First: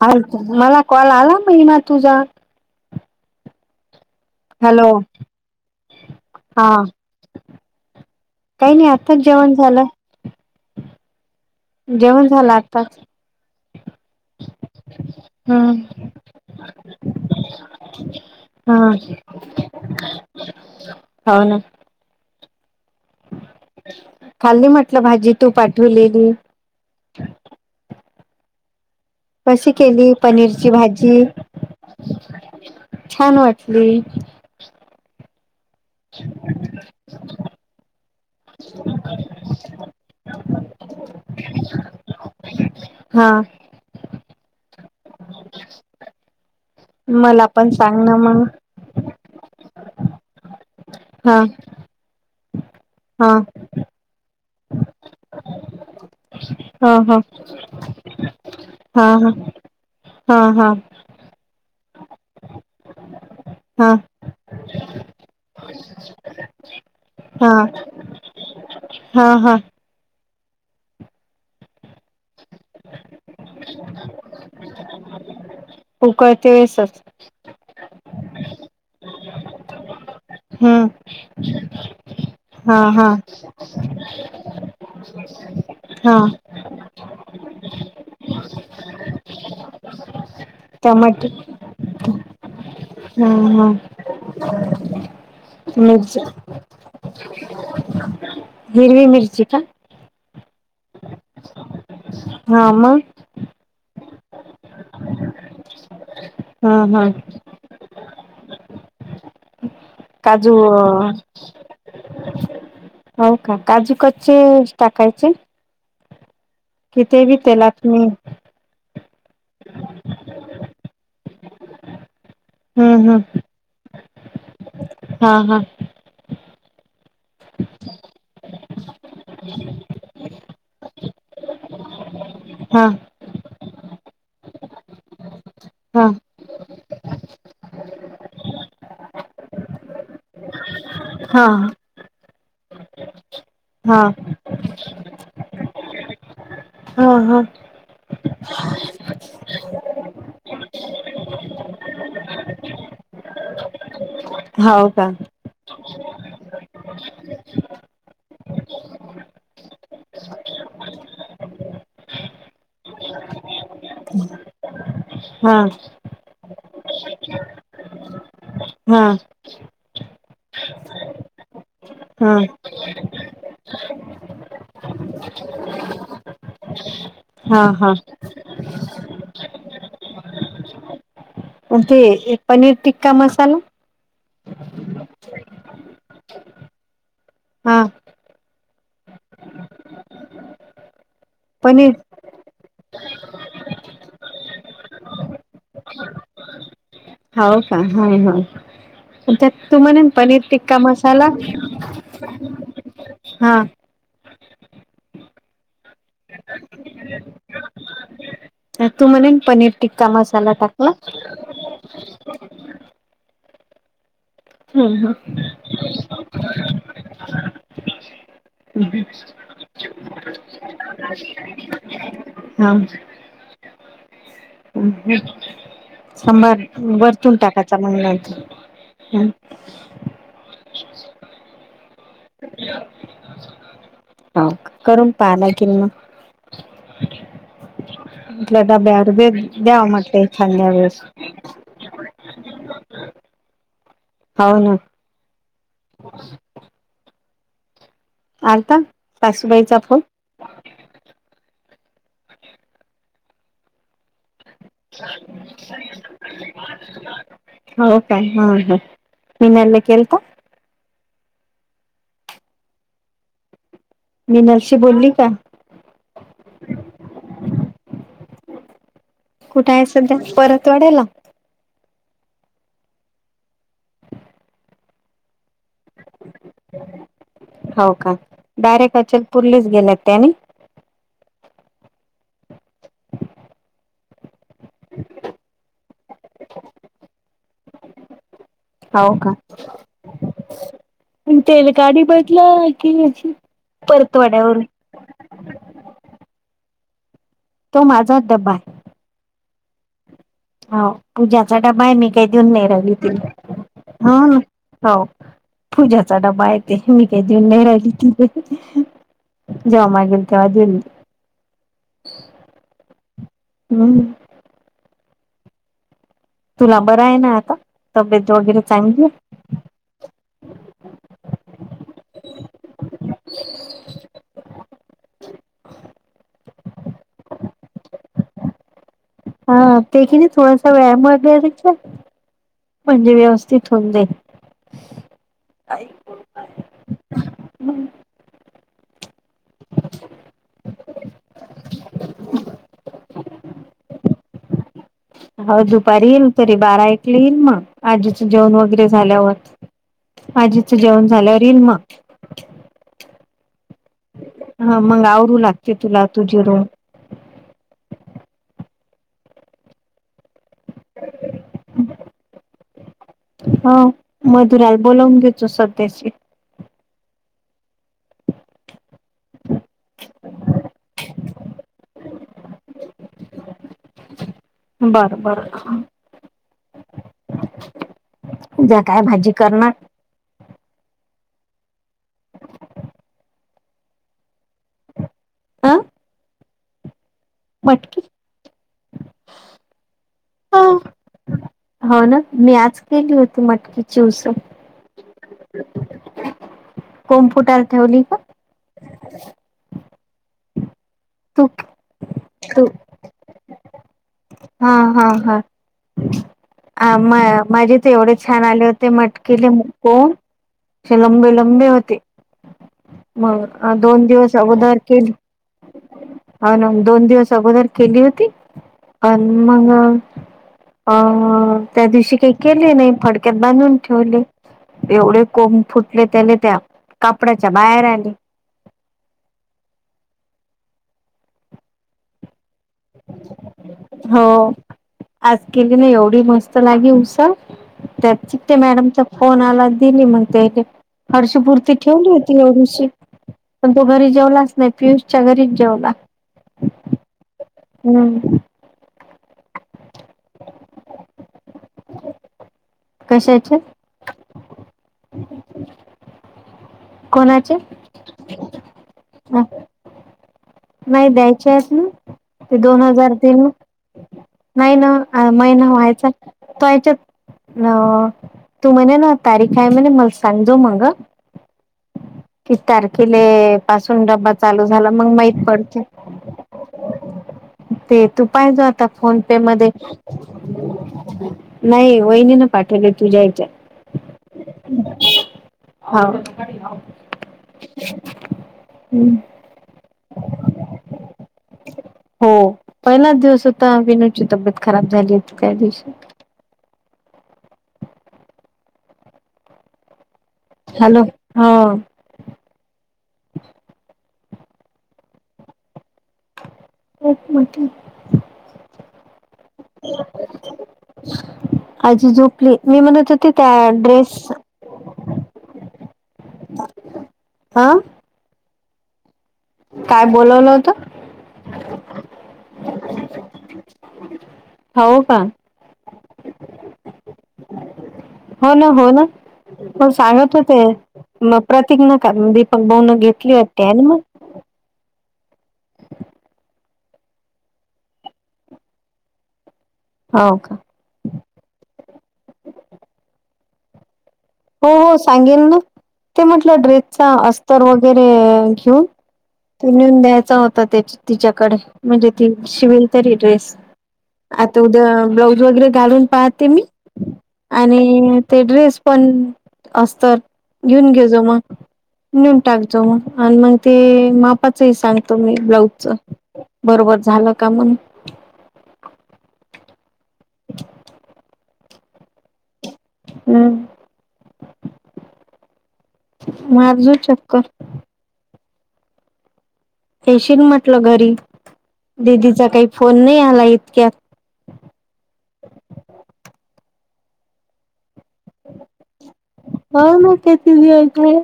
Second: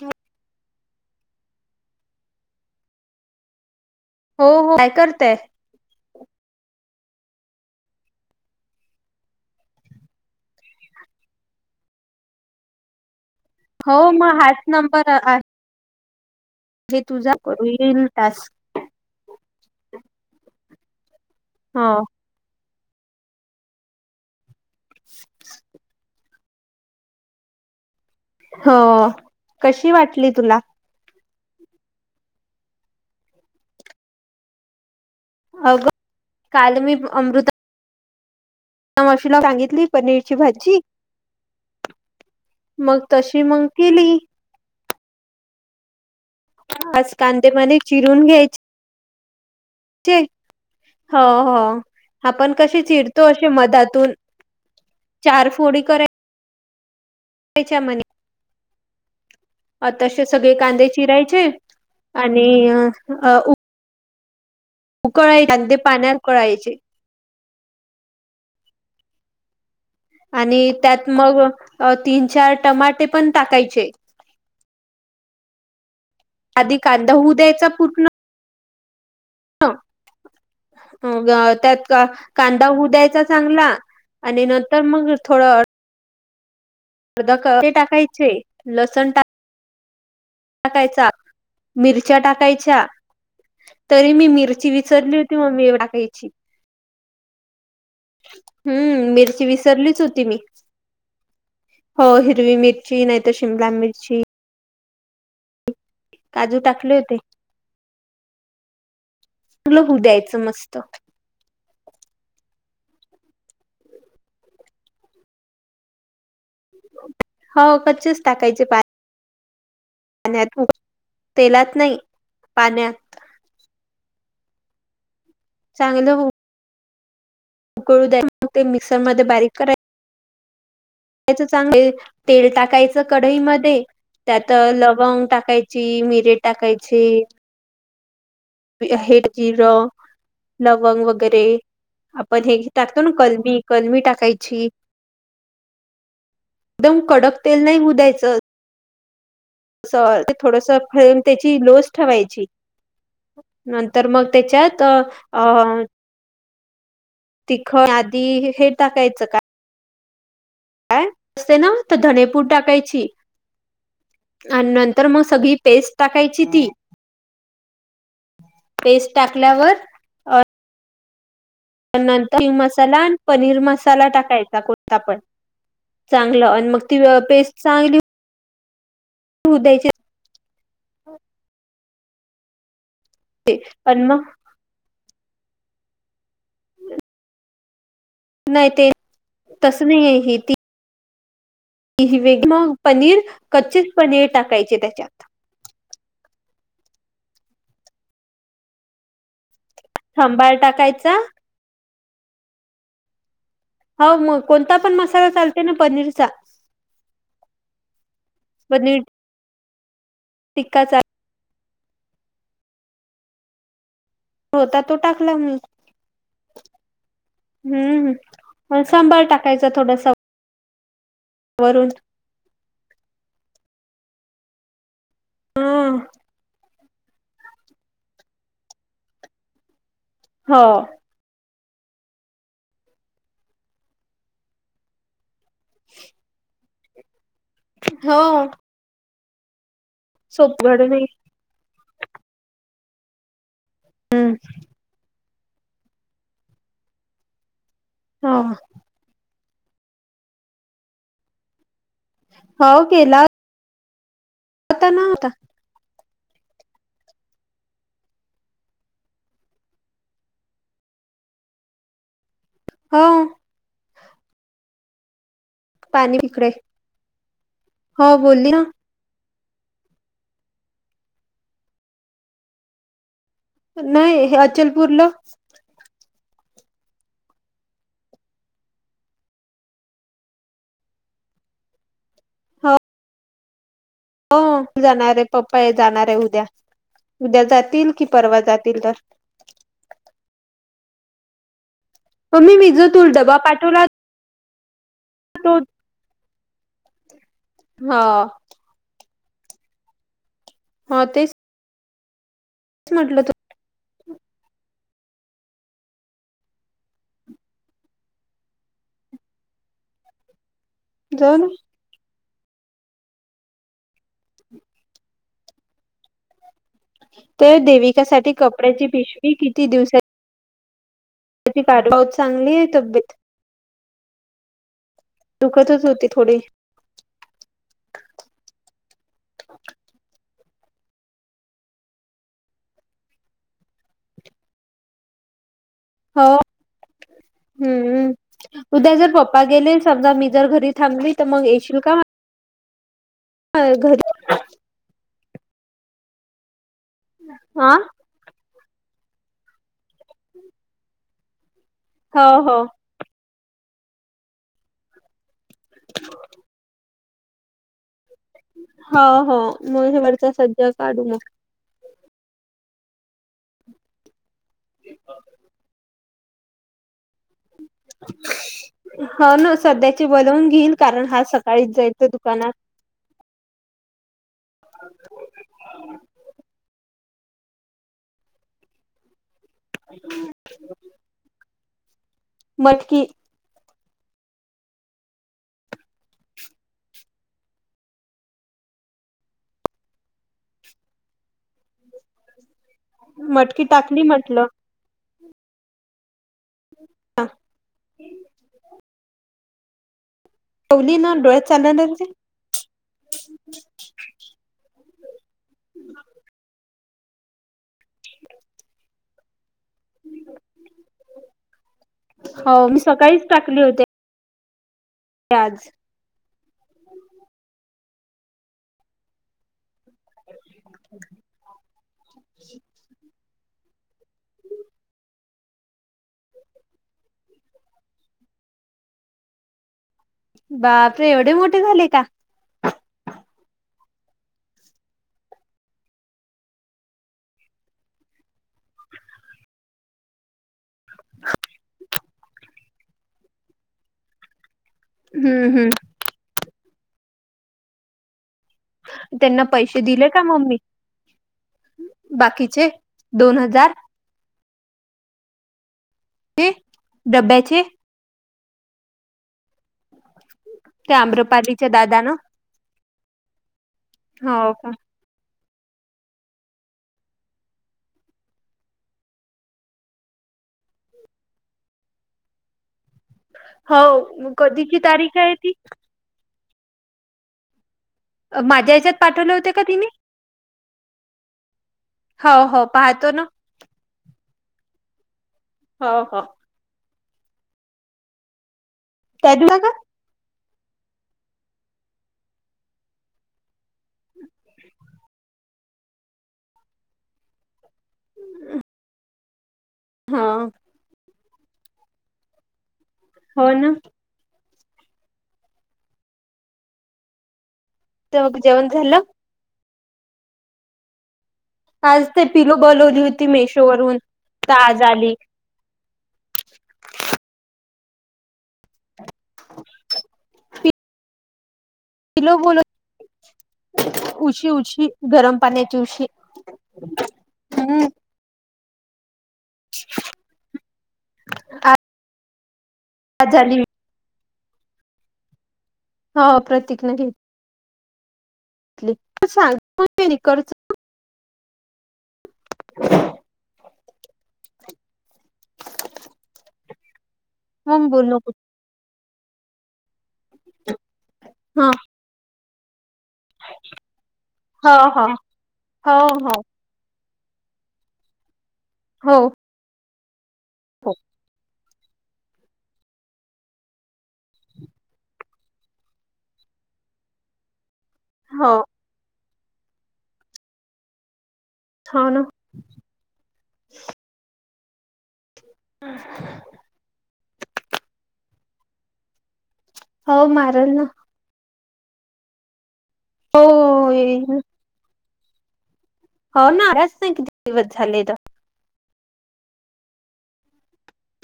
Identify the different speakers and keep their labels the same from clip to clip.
Speaker 1: अ मला कॉल आला महिना तुझा
Speaker 2: हो हो
Speaker 1: हॅलो
Speaker 2: काय करतय
Speaker 1: हा काही नाही आत्ताच जेवण झालं जेवण झालं आताच
Speaker 2: हो मग हाच नंबर आहे
Speaker 1: हम
Speaker 2: हे तुझा करू येईल टास्क
Speaker 1: हां हो ना
Speaker 2: हा
Speaker 1: खाल्नी म्हटलं भाजी तू पाठवलेली
Speaker 2: हो
Speaker 1: कशी केली
Speaker 2: वाटली तुला
Speaker 1: पनीरची भाजी छान वाटली
Speaker 2: अगं काल म अमृता आशुला सांगितली पनीरची भाजी मग
Speaker 1: हा
Speaker 2: तशी मग केली आज
Speaker 1: मला पण
Speaker 2: कांदेमध्ये
Speaker 1: सांग ना
Speaker 2: चिरून
Speaker 1: मग
Speaker 2: घ्यायचे हो
Speaker 1: हा
Speaker 2: हो आपण कसे चिरतो
Speaker 1: हा
Speaker 2: अशी मधातून चार फोडी कर
Speaker 1: हा हा हा हा
Speaker 2: अ तसे सगळे
Speaker 1: ह
Speaker 2: कांदे चिरायचे आणि
Speaker 1: हां
Speaker 2: उकळायचे अग ते पाण्यात उकळायचे
Speaker 1: हा हा हा
Speaker 2: आणि त्यात मग तीन चार टमाटे पण टाकायचे
Speaker 1: उकळत
Speaker 2: आधी कांदा होऊ द्यायचा पूर्ण
Speaker 1: हम्म
Speaker 2: त्यात कांदा
Speaker 1: हा
Speaker 2: होऊ
Speaker 1: हा
Speaker 2: द्यायचा चांगला आणि नंतर मग थोडं
Speaker 1: हा
Speaker 2: अर्ध क ते टाकायचे लसण टा टाकायचा
Speaker 1: टमाट
Speaker 2: मिरच्या टाकायच्या
Speaker 1: हा हा
Speaker 2: तरी मी मिरची विसरली होती मगी
Speaker 1: मिरची
Speaker 2: टाकायची
Speaker 1: हिरवी
Speaker 2: हम्म मिरची
Speaker 1: का
Speaker 2: विसरलीच होती मी हो हिरवी
Speaker 1: हा मग
Speaker 2: मिरची नाहीतर शिमला मिरची काजू
Speaker 1: हा
Speaker 2: टाकले
Speaker 1: हा
Speaker 2: होते ल होऊ द्यायचं मस्त
Speaker 1: हम हो का काजूकचे टाकायचे किती बी तेला
Speaker 2: हो
Speaker 1: त मी
Speaker 2: कच्चेच टाकायचे पाण्यात तेलाच नाही पाण्यात
Speaker 1: हम्म हम्म हा हा
Speaker 2: चांगलं उकळून मग ते मिक्सर मध्ये बारीक करा चांगले तेल
Speaker 1: हा
Speaker 2: टाकायचं कढई मध्ये त्यात लवंग टाकायच ची
Speaker 1: हा
Speaker 2: मिरे टाकायची हे जिरं लवंग वगैरे
Speaker 1: हा
Speaker 2: आपण हे टाकतो ना कलबी कलमी
Speaker 1: हा
Speaker 2: टाकायची एकदम कडक तेल नाही मुधयचं
Speaker 1: ह
Speaker 2: स थोडस फ्लेम त्याची लोच ठेवायची नंतर मग
Speaker 1: हा
Speaker 2: त्याच्यात
Speaker 1: हो का
Speaker 2: अ तिखट आधी हे टाकायचं का काय असते ना तर धणेपूड टाकायची आणि नंत तर मग सगळी
Speaker 1: हा
Speaker 2: पेस्ट टाकायची ती
Speaker 1: हा
Speaker 2: पेस्ट टाकल्यावर त्या
Speaker 1: हा
Speaker 2: नंतर हि मसाला पनीर मसाला टाकायचा कोणता पण चांगलं आणि मग ती व
Speaker 1: हा हा
Speaker 2: होय
Speaker 1: म्हण ते एक पनीर टिक्का
Speaker 2: ते
Speaker 1: मसाला
Speaker 2: पन म
Speaker 1: हा
Speaker 2: नाही ते तस नाही आहे ह ती
Speaker 1: पनीर
Speaker 2: व मग पनीर कच्चीच पनीर टाकायचे त्याच्यात
Speaker 1: हो का हो हो त्या तू म्हणे पनीर
Speaker 2: सांबार
Speaker 1: टिक्का
Speaker 2: टाकायचा
Speaker 1: मसाला हा
Speaker 2: हो मग कोणता पण मसाला चालते ना पनीरचा पनीर
Speaker 1: तू म्हणे पनीर टिक्का मसाला टाकला
Speaker 2: टिक्काचा होता तो
Speaker 1: हम्म
Speaker 2: टाकला म हम्म सांभळ टाक खायच थोडं
Speaker 1: अ
Speaker 2: वरून
Speaker 1: हां
Speaker 2: ह
Speaker 1: सभार वरतून टाकायचा मग नंतर
Speaker 2: हो
Speaker 1: करून पाहाला किल मग
Speaker 2: [inaudible] हो
Speaker 1: ता ब्यार बे द्यावा मट
Speaker 2: सोप
Speaker 1: छली
Speaker 2: घडून
Speaker 1: वेस हो ना
Speaker 2: हो
Speaker 1: आर्ता सासूबाईचा फोन
Speaker 2: हो केला आता नव्हता
Speaker 1: हो काय हा ह मनल केलत
Speaker 2: हा
Speaker 1: मी नरसी बोलली का
Speaker 2: पाणी पिकडे हो बोलली ना
Speaker 1: कुठे आहे सध्या परत वाढायला
Speaker 2: नाही अचलपूरला
Speaker 1: हो का डायरेक्ट अचलपूर्लीच गेले त्याने
Speaker 2: हो हो जाणार आहे पप्पा आहे जाणार आहे उद्या उद्या जातील की परवा जातील तर
Speaker 1: हो का तेल काडी बदला
Speaker 2: मम्मी मी जो
Speaker 1: की
Speaker 2: तुला डबा पाठवला होता
Speaker 1: परतवाड्यावरून
Speaker 2: तो
Speaker 1: तो
Speaker 2: हा
Speaker 1: माझाच ड्बा आहे हो
Speaker 2: हा तेच
Speaker 1: पूज्याचा डबा आहे मी काही देऊन नाही राहिली त
Speaker 2: म्हटलं
Speaker 1: ह हो पूजाचा डबा येते मी काही देऊन नाही राहिली तिथे जमागेल तेव्हा दिल्ली
Speaker 2: जाोन
Speaker 1: हम तुला बरं आहे ना आता तब्येत वगैरे चांगली आहे
Speaker 2: मी किती दिवसात कारवा चांगली आहे तब्येत दुखतच होती थोडी
Speaker 1: हा ते की नाही थोडासा वेयाम वाले म्हणजे व्यवस्थित हो दे
Speaker 2: हो हम्म उद्या जर पप् गे समजाीर घरी थांबली तर मग येशील का
Speaker 1: हम्
Speaker 2: ह घरी
Speaker 1: हो दुपारी येईल तरी बारा ऐकले येईल मग
Speaker 2: हा
Speaker 1: आजीचं जेवण वगैरे झाल्या होत आजीचं जेवण झाल्यावर रीलमा
Speaker 2: हो हो
Speaker 1: हा मंग आ रु लागते तुला तुझी रू
Speaker 2: हा हो मग हे वरचा सज्जा काढू मग
Speaker 1: हा मधुराला बोलावून घेतचो सध्याशी.
Speaker 2: हो ना सध्याचे बनवून घेईल कारण हा सकाळीच जाईल दुकानात.
Speaker 1: बरं बरं. जया काय भाजी करणार.
Speaker 2: ह्. मटकी.
Speaker 1: अ. मटकी. हो. होना मी आज केली होती
Speaker 2: मटकी
Speaker 1: मटकीची
Speaker 2: टाकली
Speaker 1: उसळ.
Speaker 2: म्हटलं
Speaker 1: कोम फुटायला ठेवली का.
Speaker 2: पवली ना डोळ्यात चालल्याना ते.
Speaker 1: त हा हा हा.
Speaker 2: [unintelligible]
Speaker 1: अ म माझे ते एवढे छान आले होते मटकीेले मोड. हो लंबे लंबे होते,
Speaker 2: हो मी सकाळीच
Speaker 1: मग दोन दिवस. चौदार के
Speaker 2: प्याज
Speaker 1: हो ना दोन दिवस अगोदर केली होती अ मग अ त्या दिवशी काही केले नाही फडक्यात बांधून ठेवले. एवढे कोंब फुटले त्याला त्या कापडाच्या बाहेर आली
Speaker 2: बापरे एवढे मोठे झाले का. [inaudible]
Speaker 1: हो. आज केली ना एवढी मस्त लागली उसळ. ते चिट्टी मॅडमचा फोन आलाय दिली मग त्यांच्याकडे. हरषपूर्ती ठेवली होती एवढीशी, पण तो घरी जेवलास. नाही पियुष च्या
Speaker 2: हम्म
Speaker 1: घरीच
Speaker 2: हम्म
Speaker 1: जेवला. हम्म.
Speaker 2: त्यांना पैसे दिले का मम्मी बाकीचे. दोन
Speaker 1: कशाचे
Speaker 2: हजार. ते
Speaker 1: कोणाचे
Speaker 2: डब्याचे
Speaker 1: अ.
Speaker 2: त्या
Speaker 1: नाही द्यायचे
Speaker 2: आम्रपालीच्या
Speaker 1: आहेत ना?
Speaker 2: दादानं
Speaker 1: ते दोन हजार तीन
Speaker 2: हो का
Speaker 1: नाही ना? अ महिना व्हायचा तोच्यात. अ तू म्हणे ना तारीख आहे म्हणे मला सांजो मग ह. किती तारखेले पासून डब्बा
Speaker 2: हो
Speaker 1: चालू
Speaker 2: कधीची
Speaker 1: झाला मग
Speaker 2: तारीख आहे
Speaker 1: माहीत
Speaker 2: ती
Speaker 1: पडते. ते तू पाहिजो
Speaker 2: माझ्या
Speaker 1: आता
Speaker 2: ह्याच्यात
Speaker 1: फोन
Speaker 2: पाठवले
Speaker 1: पे
Speaker 2: होते का
Speaker 1: मध्ये.
Speaker 2: तिने
Speaker 1: नाही
Speaker 2: हो
Speaker 1: वहिनींन
Speaker 2: हो
Speaker 1: पाठवले
Speaker 2: पाहतो
Speaker 1: तुझ्या
Speaker 2: ना
Speaker 1: ह्याच्यात.
Speaker 2: हो हो
Speaker 1: ह.
Speaker 2: [unintelligible]
Speaker 1: हो. पहिलाच दिवस होता विनू ची तब्येत खराब झाली होती त्यादिवशी.
Speaker 2: हा.
Speaker 1: हॅलो ह.
Speaker 2: हो ना.
Speaker 1: एक मैत्री.
Speaker 2: तुमक जेवन झालं.
Speaker 1: [inaudible]
Speaker 2: आज
Speaker 1: आजी
Speaker 2: ते पिलो
Speaker 1: झोपली, मी
Speaker 2: बोलवली
Speaker 1: म्हणत
Speaker 2: होती
Speaker 1: होते त्या
Speaker 2: मेशो वरून
Speaker 1: ड्रेस.
Speaker 2: तर आज आली
Speaker 1: हा. काय बोलोवलं होत.
Speaker 2: पिलो बोलो, उशी उशी
Speaker 1: हो का
Speaker 2: गरम पाण्याची उशी. हम्म.
Speaker 1: हो ना हो ना मण सांगत होते मग प्रतीक न का दीपक भाऊ न घेतली
Speaker 2: आज आली
Speaker 1: होते आणि मग
Speaker 2: ह प्रतीक न घेत तिला सांगून ते
Speaker 1: हो
Speaker 2: करणे नाही
Speaker 1: का
Speaker 2: आवाज
Speaker 1: हो हो सांगेन ना ते म्हटलं ड्रेसचा अस्तर
Speaker 2: मग
Speaker 1: वगैरे
Speaker 2: बोल नको
Speaker 1: घेऊन तो नेऊन द्यायचा होता त्या तिच्याकडे
Speaker 2: हा
Speaker 1: म्हणजे ती शिवल तरी ड्रेस आता
Speaker 2: हो
Speaker 1: उद्या
Speaker 2: हो
Speaker 1: ब्लाऊज वगैरे
Speaker 2: हो
Speaker 1: घालून
Speaker 2: हो
Speaker 1: पाहतेे मी आणि ते ड्रेस पण
Speaker 2: हो
Speaker 1: असत घेऊन घेजो मग नेऊन टाकतो मग आणि मग ते मापाचंही सांगतो मी ब्लाऊजच बरोबर झालं का मग
Speaker 2: हो
Speaker 1: कसला तरी आवाज
Speaker 2: हा ना
Speaker 1: हम्. मारजू चक्कर.
Speaker 2: हो
Speaker 1: येशील
Speaker 2: मारल ना
Speaker 1: म्हटलं घरी, दिदीचा काही फोन नाही आला इतक्यात.
Speaker 2: तेना. हो ना किती दिवस झाले आलाच नाही?
Speaker 1: हा ना किती लिहाचेयं.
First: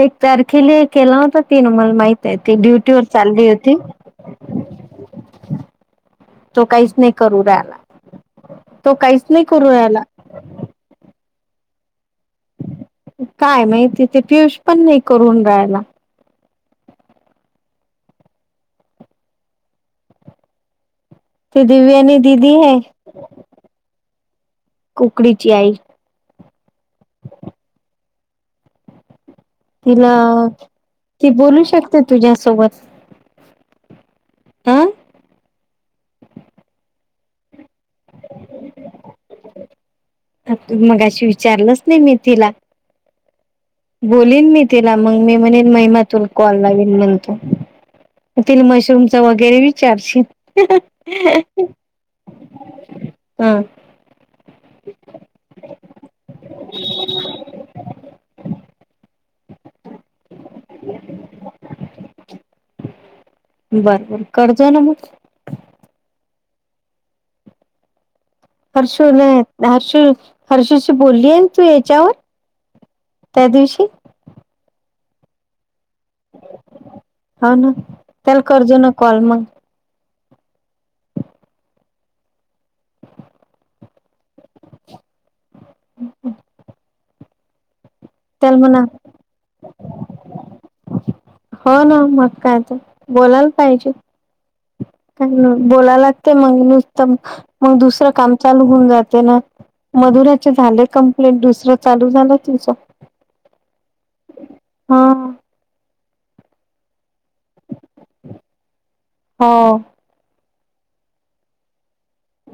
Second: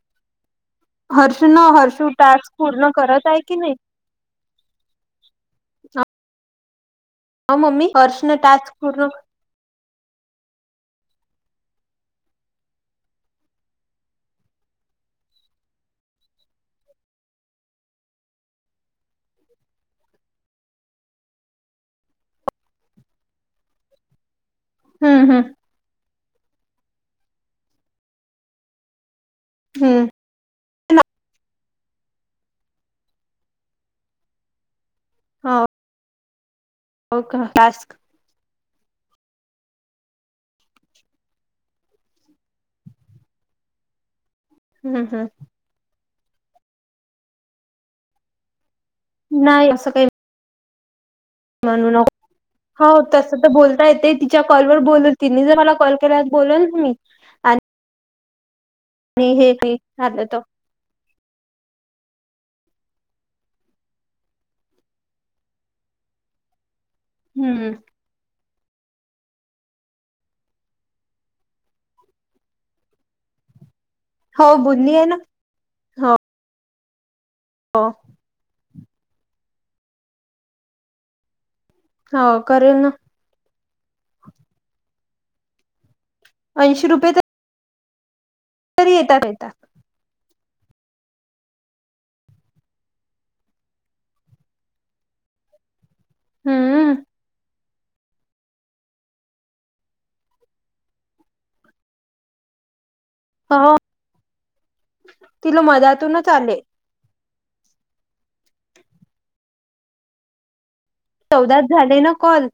Speaker 1: एक तारखेला केला होता
Speaker 2: हर्ष न
Speaker 1: तीन मला
Speaker 2: हर्षू
Speaker 1: माहित आहे
Speaker 2: टास्क
Speaker 1: ती
Speaker 2: पूर्ण
Speaker 1: ड्युटी वर
Speaker 2: करत आहे
Speaker 1: चालली
Speaker 2: की नाही
Speaker 1: होती तो काहीच नाही करू
Speaker 2: हो
Speaker 1: रला
Speaker 2: मम्मी हर्षनं टास्क
Speaker 1: तो
Speaker 2: पूर्ण
Speaker 1: काहीच नाही करू र्याला काय माहि तिथे पयुश पण नाही करून राहायला ते दिव्या आणि दिदी ह
Speaker 2: हम्म हम्म
Speaker 1: कुकडीची आई
Speaker 2: हम्म
Speaker 1: तिला ती बोलू शकते तुझ्यासोबत हं
Speaker 2: हा हो कास्क
Speaker 1: मग अशी विचारलंच नाही मी तिला बोलन मी तिला
Speaker 2: हम्म
Speaker 1: मग
Speaker 2: हम्म
Speaker 1: मी म्हणे महिमातून कॉल लाल म्हणतो त मशरूमचा वगैरे विचारशील हसलेला आवाज
Speaker 2: म्हणून हो तस तर बोलता येते त च्या कॉल वर बोलत ति जर मला कॉल केला बोल ना मी मी हेीमि शकेतो
Speaker 1: बरं बर करजो ना मग
Speaker 2: हम्म
Speaker 1: हर्षला हर्ष हर्षशी बोलली आहे तू याच्यावर त्या दिवशी
Speaker 2: हो बुंदी आहे ना
Speaker 1: हा ना
Speaker 2: हो
Speaker 1: त्याला करजो ना कॉल मग
Speaker 2: हा कर न
Speaker 1: हम
Speaker 2: ऐंशी रुपयेतर
Speaker 1: तेलमुणा
Speaker 2: येतात
Speaker 1: हो ना मग कायच बोलायला पाहिजे बोलाय लागते मग
Speaker 2: हम्म
Speaker 1: नुसतं मग दुसरं काम चालू होऊन जाते ना मधुराचे झाले कंप्लेंट दुसरं चालू झालं तुमचं
Speaker 2: हा
Speaker 1: हा
Speaker 2: तिला मदतूनच आले
Speaker 1: हो
Speaker 2: चौदाच झाले ना कॉल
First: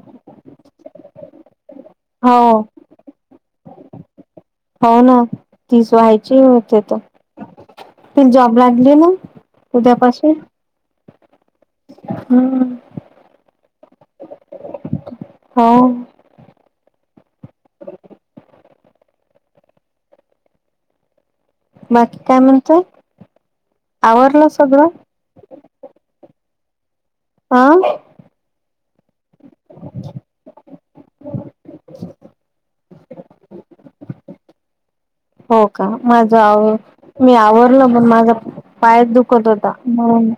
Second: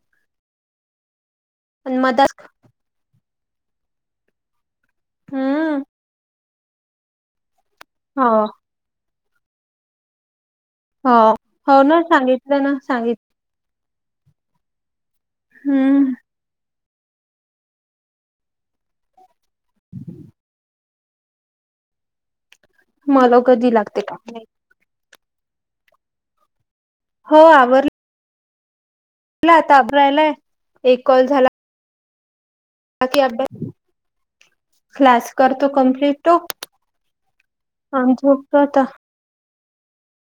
Speaker 2: पण
Speaker 1: हो
Speaker 2: मधात
Speaker 1: हो ना
Speaker 2: हम्म
Speaker 1: तीच व्हायची होते तर प
Speaker 2: हो
Speaker 1: जॉबला ले ना उद्या पाशी
Speaker 2: हो हो ना सांगितलं ना सांगित
Speaker 1: होा
Speaker 2: हम्म
Speaker 1: बाकी काय म्हणतोय
Speaker 2: मला कधी लागते का नाही
Speaker 1: कग
Speaker 2: हो
Speaker 1: हा
Speaker 2: आवर. तबरायलाय एक कॉल झाला. बाकी अड.
Speaker 1: हो का माझ आ मी आवरल पण
Speaker 2: आणि
Speaker 1: माझा
Speaker 2: झोपतो आता.
Speaker 1: पाया दुख. त होताणून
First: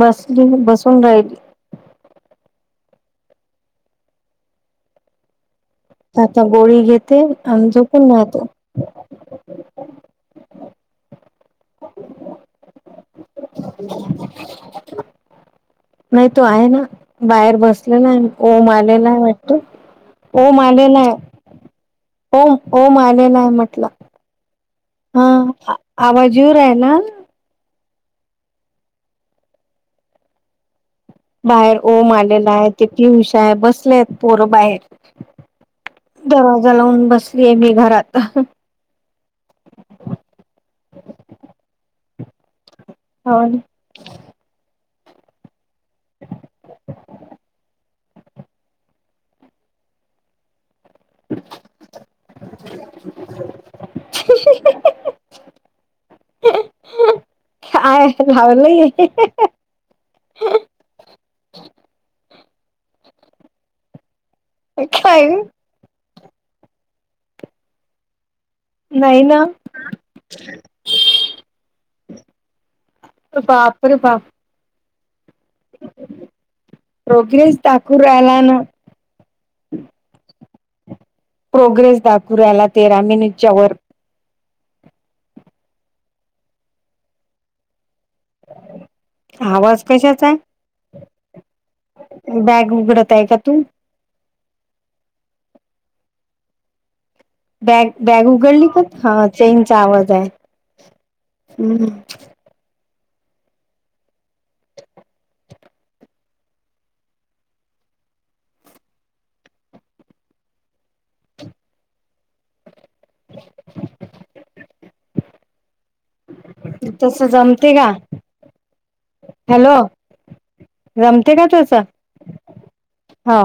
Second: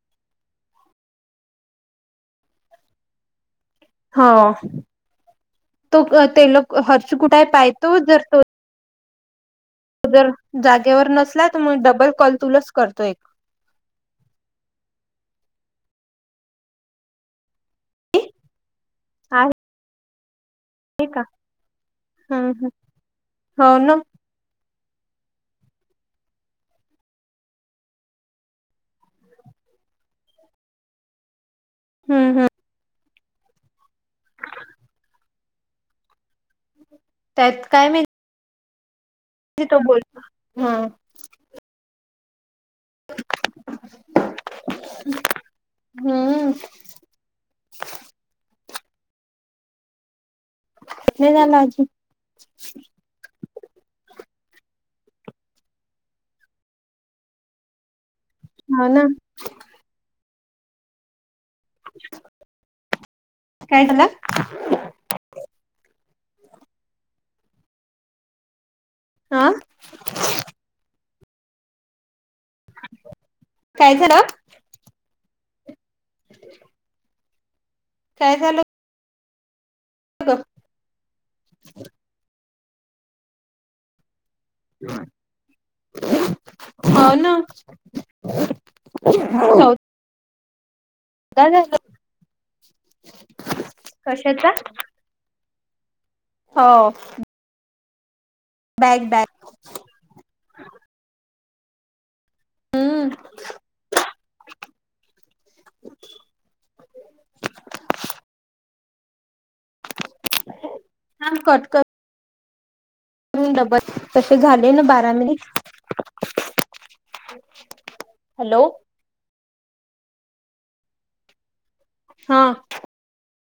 Speaker 1: बसली बसून राहिली.
Speaker 2: हो तो
Speaker 1: आता
Speaker 2: तेला
Speaker 1: गोळी
Speaker 2: हर्ष
Speaker 1: घेते
Speaker 2: कुठे
Speaker 1: आणि
Speaker 2: पाहतो
Speaker 1: झोपून
Speaker 2: जर तो
Speaker 1: राहते.
Speaker 2: त जर जागेवर नसला तर मग डबल कॉल तुलाच करतो एक
Speaker 1: कांहीं तरी आवाज नाही तो आहे ना बाहेर बसलेला आहे ओम आलेला आहे वाटतो. होओम आलेलाय
Speaker 2: का हम्म
Speaker 1: ओम
Speaker 2: हम्म
Speaker 1: ओम आलेलाय
Speaker 2: हो ना
Speaker 1: म्हटलं.
Speaker 2: हम्म
Speaker 1: हा आवाजीवर आहे ना. बाहेर ओम
Speaker 2: हम्म
Speaker 1: आलेला आहे तिती हुशा आहे बसले आहेत पोरं बाहेर दरवाजा लावून बसलीय मी घरात
Speaker 2: त तो बोलत हम्.
Speaker 1: होल.
Speaker 2: हम्म. नाही ना लाजू
Speaker 1: आहेय.
Speaker 2: हो
Speaker 1: लावलंय.
Speaker 2: ना [unintelligible] कायटलं
Speaker 1: खाय. नाही ना.
Speaker 2: हा
Speaker 1: प्र पाप
Speaker 2: काय झालं
Speaker 1: पाप
Speaker 2: [unintelligible]
Speaker 1: प्रोग्रेस दाखवून
Speaker 2: काय
Speaker 1: राहिला ना.
Speaker 2: झालं ग
Speaker 1: प्रोग्रेस दाखुऱ्याला तेरा मिनिटच्या वर
Speaker 2: होव ना. [unintelligible]
Speaker 1: आवाज कशाचा
Speaker 2: झालं
Speaker 1: बॅग उघडत आहे का तू
Speaker 2: कशाचा हो.
Speaker 1: बॅग बॅग उघडली का
Speaker 2: बॅग बॅग
Speaker 1: हा चेनचा आवाज आहे हम्.
Speaker 2: हम्म. ह कट कट. डबल तसे झाले ना बारामीेली
Speaker 1: तस जमते का?
Speaker 2: हॅलो
Speaker 1: हॅलो रमतय का तुचं?
Speaker 2: हा.
Speaker 1: हा.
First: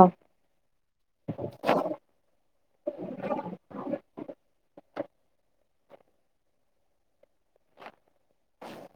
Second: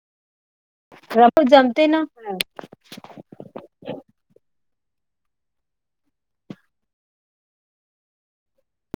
Speaker 2: र [unintelligible] फड जमते ना.